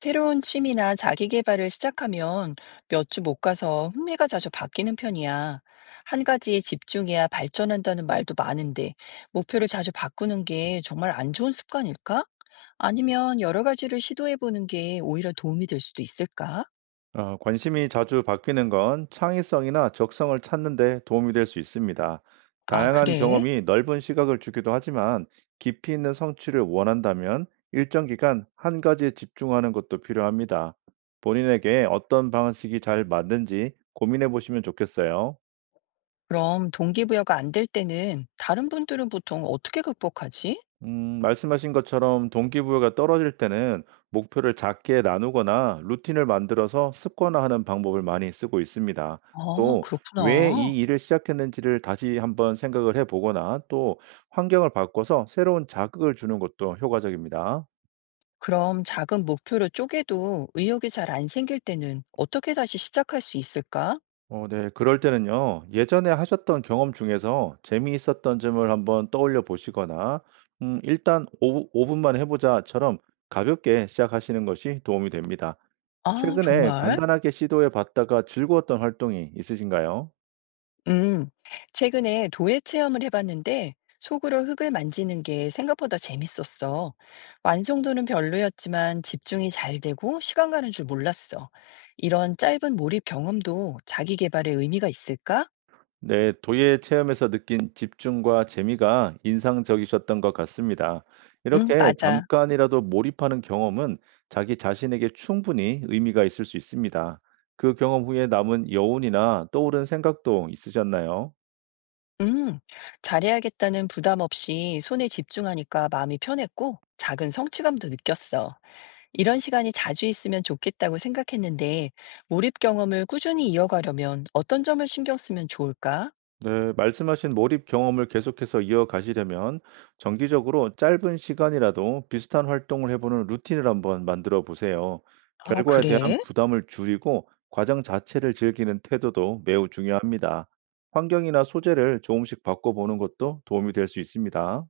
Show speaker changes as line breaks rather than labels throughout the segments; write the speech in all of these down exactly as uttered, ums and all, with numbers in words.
새로운 취미나 자기 개발을 시작하면 몇 주 못 가서 흥미가 자주 바뀌는 편이야. 한 가지에 집중해야 발전한다는 말도 많은데, 목표를 자주 바꾸는 게 정말 안 좋은 습관일까? 아니면 여러 가지를 시도해 보는 게 오히려 도움이 될 수도 있을까?
어, 관심이 자주 바뀌는 건 창의성이나 적성을 찾는 데 도움이 될 수 있습니다.
아,
다양한
그래?
경험이 넓은 시각을 주기도 하지만 깊이 있는 성취를 원한다면 일정 기간 한 가지에 집중하는 것도 필요합니다. 본인에게 어떤 방식이 잘 맞는지 고민해 보시면 좋겠어요.
그럼 동기부여가 안 될 때는 다른 분들은 보통 어떻게 극복하지?
음, 말씀하신 것처럼 동기부여가 떨어질 때는 목표를 작게 나누거나 루틴을 만들어서 습관화하는 방법을 많이 쓰고 있습니다.
아,
또, 왜
그렇구나.
이 일을 시작했는지를 다시 한번 생각을 해보거나 또 환경을 바꿔서 새로운 자극을 주는 것도 효과적입니다.
그럼 작은 목표로 쪼개도 의욕이 잘 안 생길 때는 어떻게 다시 시작할 수 있을까?
어, 네. 그럴 때는요, 예전에 하셨던 경험 중에서 재미있었던 점을 한번 떠올려 보시거나, 음, 일단 오 분만 해보자처럼 가볍게 시작하시는 것이 도움이 됩니다.
아
최근에
정말?
간단하게 시도해 봤다가 즐거웠던 활동이 있으신가요?
음. 최근에 도예 체험을 해 봤는데 속으로 흙을 만지는 게 생각보다 재밌었어. 완성도는 별로였지만 집중이 잘 되고 시간 가는 줄 몰랐어. 이런 짧은 몰입 경험도 자기 개발에 의미가 있을까?
네, 도예 체험에서 느낀 집중과 재미가 인상적이셨던 것 같습니다.
응,
이렇게
맞아.
잠깐이라도 몰입하는 경험은 자기 자신에게 충분히 의미가 있을 수 있습니다. 그 경험 후에 남은 여운이나 떠오른 생각도 있으셨나요?
음. 잘해야겠다는 부담 없이 손에 집중하니까 마음이 편했고 작은 성취감도 느꼈어. 이런 시간이 자주 있으면 좋겠다고 생각했는데, 몰입 경험을 꾸준히 이어가려면 어떤 점을 신경 쓰면 좋을까?
네, 말씀하신 몰입 경험을 계속해서 이어가시려면 정기적으로 짧은 시간이라도 비슷한 활동을 해보는 루틴을 한번 만들어 보세요.
아,
결과에
그래?
대한 부담을 줄이고 과정 자체를 즐기는 태도도 매우 중요합니다. 환경이나 소재를 조금씩 바꿔보는 것도 도움이 될 수 있습니다.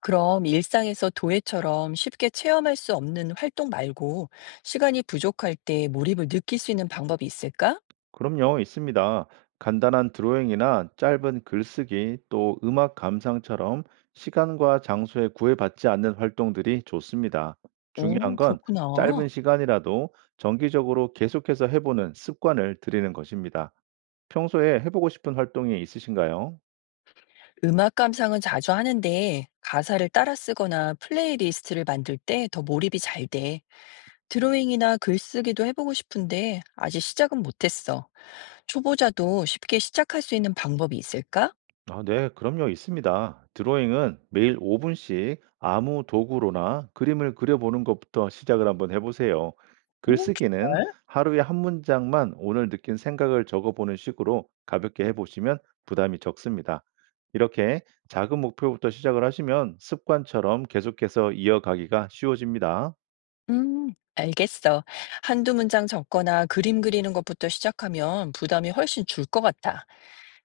그럼 일상에서 도예처럼 쉽게 체험할 수 없는 활동 말고, 시간이 부족할 때 몰입을 느낄 수 있는 방법이 있을까?
그럼요, 있습니다. 간단한 드로잉이나 짧은 글쓰기, 또 음악 감상처럼 시간과 장소에 구애받지 않는 활동들이 좋습니다. 중요한
오,
건
그렇구나.
짧은 시간이라도 정기적으로 계속해서 해보는 습관을 들이는 것입니다. 평소에 해보고 싶은 활동이 있으신가요?
음악 감상은 자주 하는데, 가사를 따라 쓰거나 플레이리스트를 만들 때 더 몰입이 잘 돼. 드로잉이나 글쓰기도 해보고 싶은데, 아직 시작은 못했어. 초보자도 쉽게 시작할 수 있는 방법이 있을까?
아, 네, 그럼요, 있습니다. 드로잉은 매일 오 분씩 아무 도구로나 그림을 그려보는 것부터 시작을 한번 해보세요.
어?
글쓰기는
네?
하루에 한 문장만 오늘 느낀 생각을 적어보는 식으로 가볍게 해보시면 부담이 적습니다. 이렇게 작은 목표부터 시작을 하시면 습관처럼 계속해서 이어가기가 쉬워집니다.
음, 알겠어. 한두 문장 적거나 그림 그리는 것부터 시작하면 부담이 훨씬 줄 것 같아.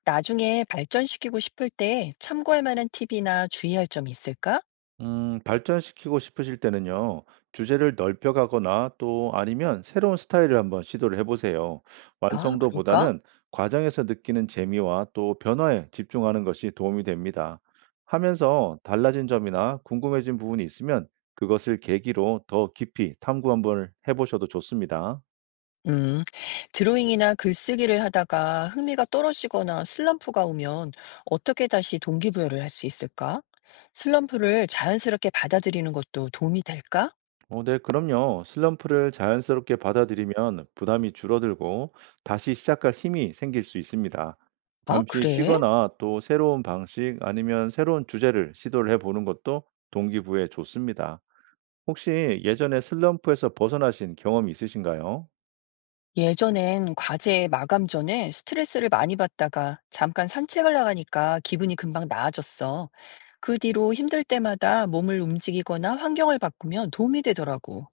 나중에 발전시키고 싶을 때 참고할 만한 팁이나 주의할 점이 있을까?
음, 발전시키고 싶으실 때는요, 주제를 넓혀가거나 또 아니면 새로운 스타일을 한번 시도를 해보세요.
아, 그럴까?
완성도보다는 과정에서 느끼는 재미와 또 변화에 집중하는 것이 도움이 됩니다. 하면서 달라진 점이나 궁금해진 부분이 있으면 그것을 계기로 더 깊이 탐구 한번 해보셔도 좋습니다.
음, 드로잉이나 글쓰기를 하다가 흥미가 떨어지거나 슬럼프가 오면 어떻게 다시 동기부여를 할 수 있을까? 슬럼프를 자연스럽게 받아들이는 것도 도움이 될까?
어, 네, 그럼요. 슬럼프를 자연스럽게 받아들이면 부담이 줄어들고 다시 시작할 힘이 생길 수 있습니다.
아,
잠시
그래?
쉬거나 또 새로운 방식 아니면 새로운 주제를 시도를 해보는 것도 동기부여에 좋습니다. 혹시 예전에 슬럼프에서 벗어나신 경험이 있으신가요?
예전엔 과제 마감 전에 스트레스를 많이 받다가 잠깐 산책을 나가니까 기분이 금방 나아졌어. 그 뒤로 힘들 때마다 몸을 움직이거나 환경을 바꾸면 도움이 되더라고.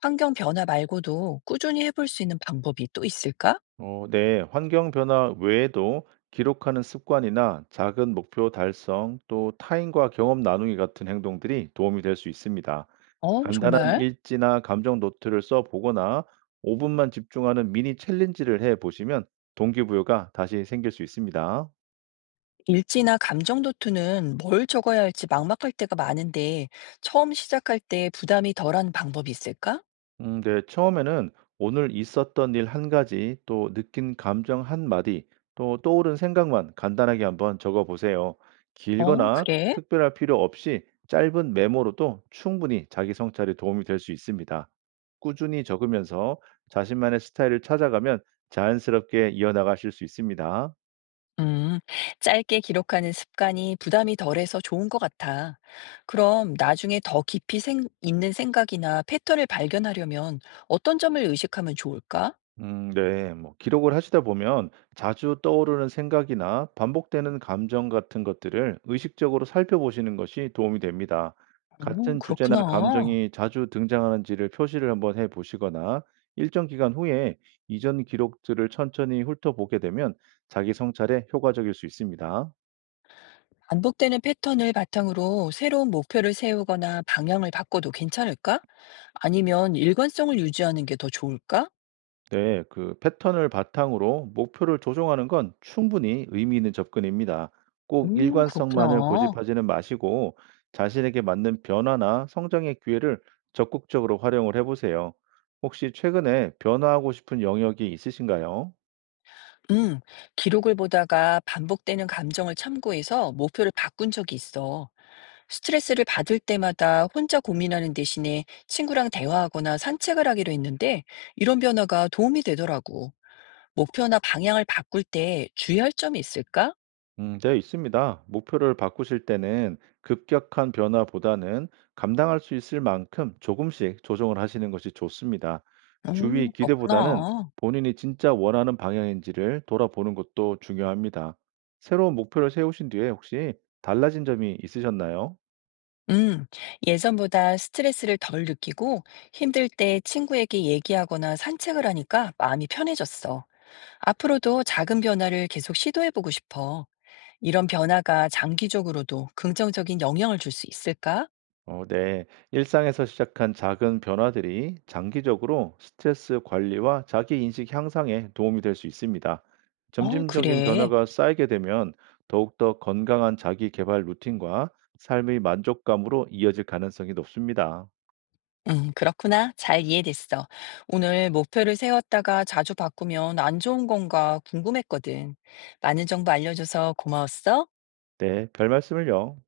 환경 변화 말고도 꾸준히 해볼 수 있는 방법이 또 있을까?
어, 네, 환경 변화 외에도 기록하는 습관이나 작은 목표 달성, 또 타인과 경험 나누기 같은 행동들이 도움이 될 수 있습니다.
어,
간단한
정말?
일지나 감정 노트를 써 보거나 오 분만 집중하는 미니 챌린지를 해 보시면 동기부여가 다시 생길 수 있습니다.
일지나 감정 노트는 뭘 적어야 할지 막막할 때가 많은데 처음 시작할 때 부담이 덜한 방법이 있을까?
음 네. 처음에는 오늘 있었던 일 한 가지, 또 느낀 감정 한 마디, 또 떠오른 생각만 간단하게 한번 적어 보세요.
어,
길거나
그래.
특별할 필요 없이 짧은 메모로도 충분히 자기 성찰에 도움이 될 수 있습니다. 꾸준히 적으면서 자신만의 스타일을 찾아가면 자연스럽게 이어나가실 수 있습니다.
음, 짧게 기록하는 습관이 부담이 덜해서 좋은 것 같아. 그럼 나중에 더 깊이 생, 있는 생각이나 패턴을 발견하려면 어떤 점을 의식하면 좋을까?
음, 네. 뭐, 기록을 하시다 보면 자주 떠오르는 생각이나 반복되는 감정 같은 것들을 의식적으로 살펴보시는 것이 도움이 됩니다.
오,
같은 주제나
그렇구나.
감정이 자주 등장하는지를 표시를 한번 해 보시거나 일정 기간 후에 이전 기록들을 천천히 훑어보게 되면 자기 성찰에 효과적일 수 있습니다.
반복되는 패턴을 바탕으로 새로운 목표를 세우거나 방향을 바꿔도 괜찮을까? 아니면 일관성을 유지하는 게 더 좋을까?
네, 그 패턴을 바탕으로 목표를 조정하는 건 충분히 의미 있는 접근입니다. 꼭
음,
일관성만을
그렇구나.
고집하지는 마시고 자신에게 맞는 변화나 성장의 기회를 적극적으로 활용을 해보세요. 혹시 최근에 변화하고 싶은 영역이 있으신가요?
음, 기록을 보다가 반복되는 감정을 참고해서 목표를 바꾼 적이 있어. 스트레스를 받을 때마다 혼자 고민하는 대신에 친구랑 대화하거나 산책을 하기로 했는데 이런 변화가 도움이 되더라고. 목표나 방향을 바꿀 때 주의할 점이 있을까?
음, 네, 있습니다. 목표를 바꾸실 때는 급격한 변화보다는 감당할 수 있을 만큼 조금씩 조정을 하시는 것이 좋습니다.
음,
주위 기대보다는
그렇구나.
본인이 진짜 원하는 방향인지를 돌아보는 것도 중요합니다. 새로운 목표를 세우신 뒤에 혹시 달라진 점이 있으셨나요?
음, 예전보다 스트레스를 덜 느끼고 힘들 때 친구에게 얘기하거나 산책을 하니까 마음이 편해졌어. 앞으로도 작은 변화를 계속 시도해보고 싶어. 이런 변화가 장기적으로도 긍정적인 영향을 줄 수 있을까?
어, 네. 일상에서 시작한 작은 변화들이 장기적으로 스트레스 관리와 자기 인식 향상에 도움이 될 수 있습니다.
어,
점진적인
그래.
변화가 쌓이게 되면 더욱더 건강한 자기 개발 루틴과 삶의 만족감으로 이어질 가능성이 높습니다.
음, 그렇구나. 잘 이해됐어. 오늘 목표를 세웠다가 자주 바꾸면 안 좋은 건가 궁금했거든. 많은 정보 알려줘서 고마웠어.
네, 별 말씀을요.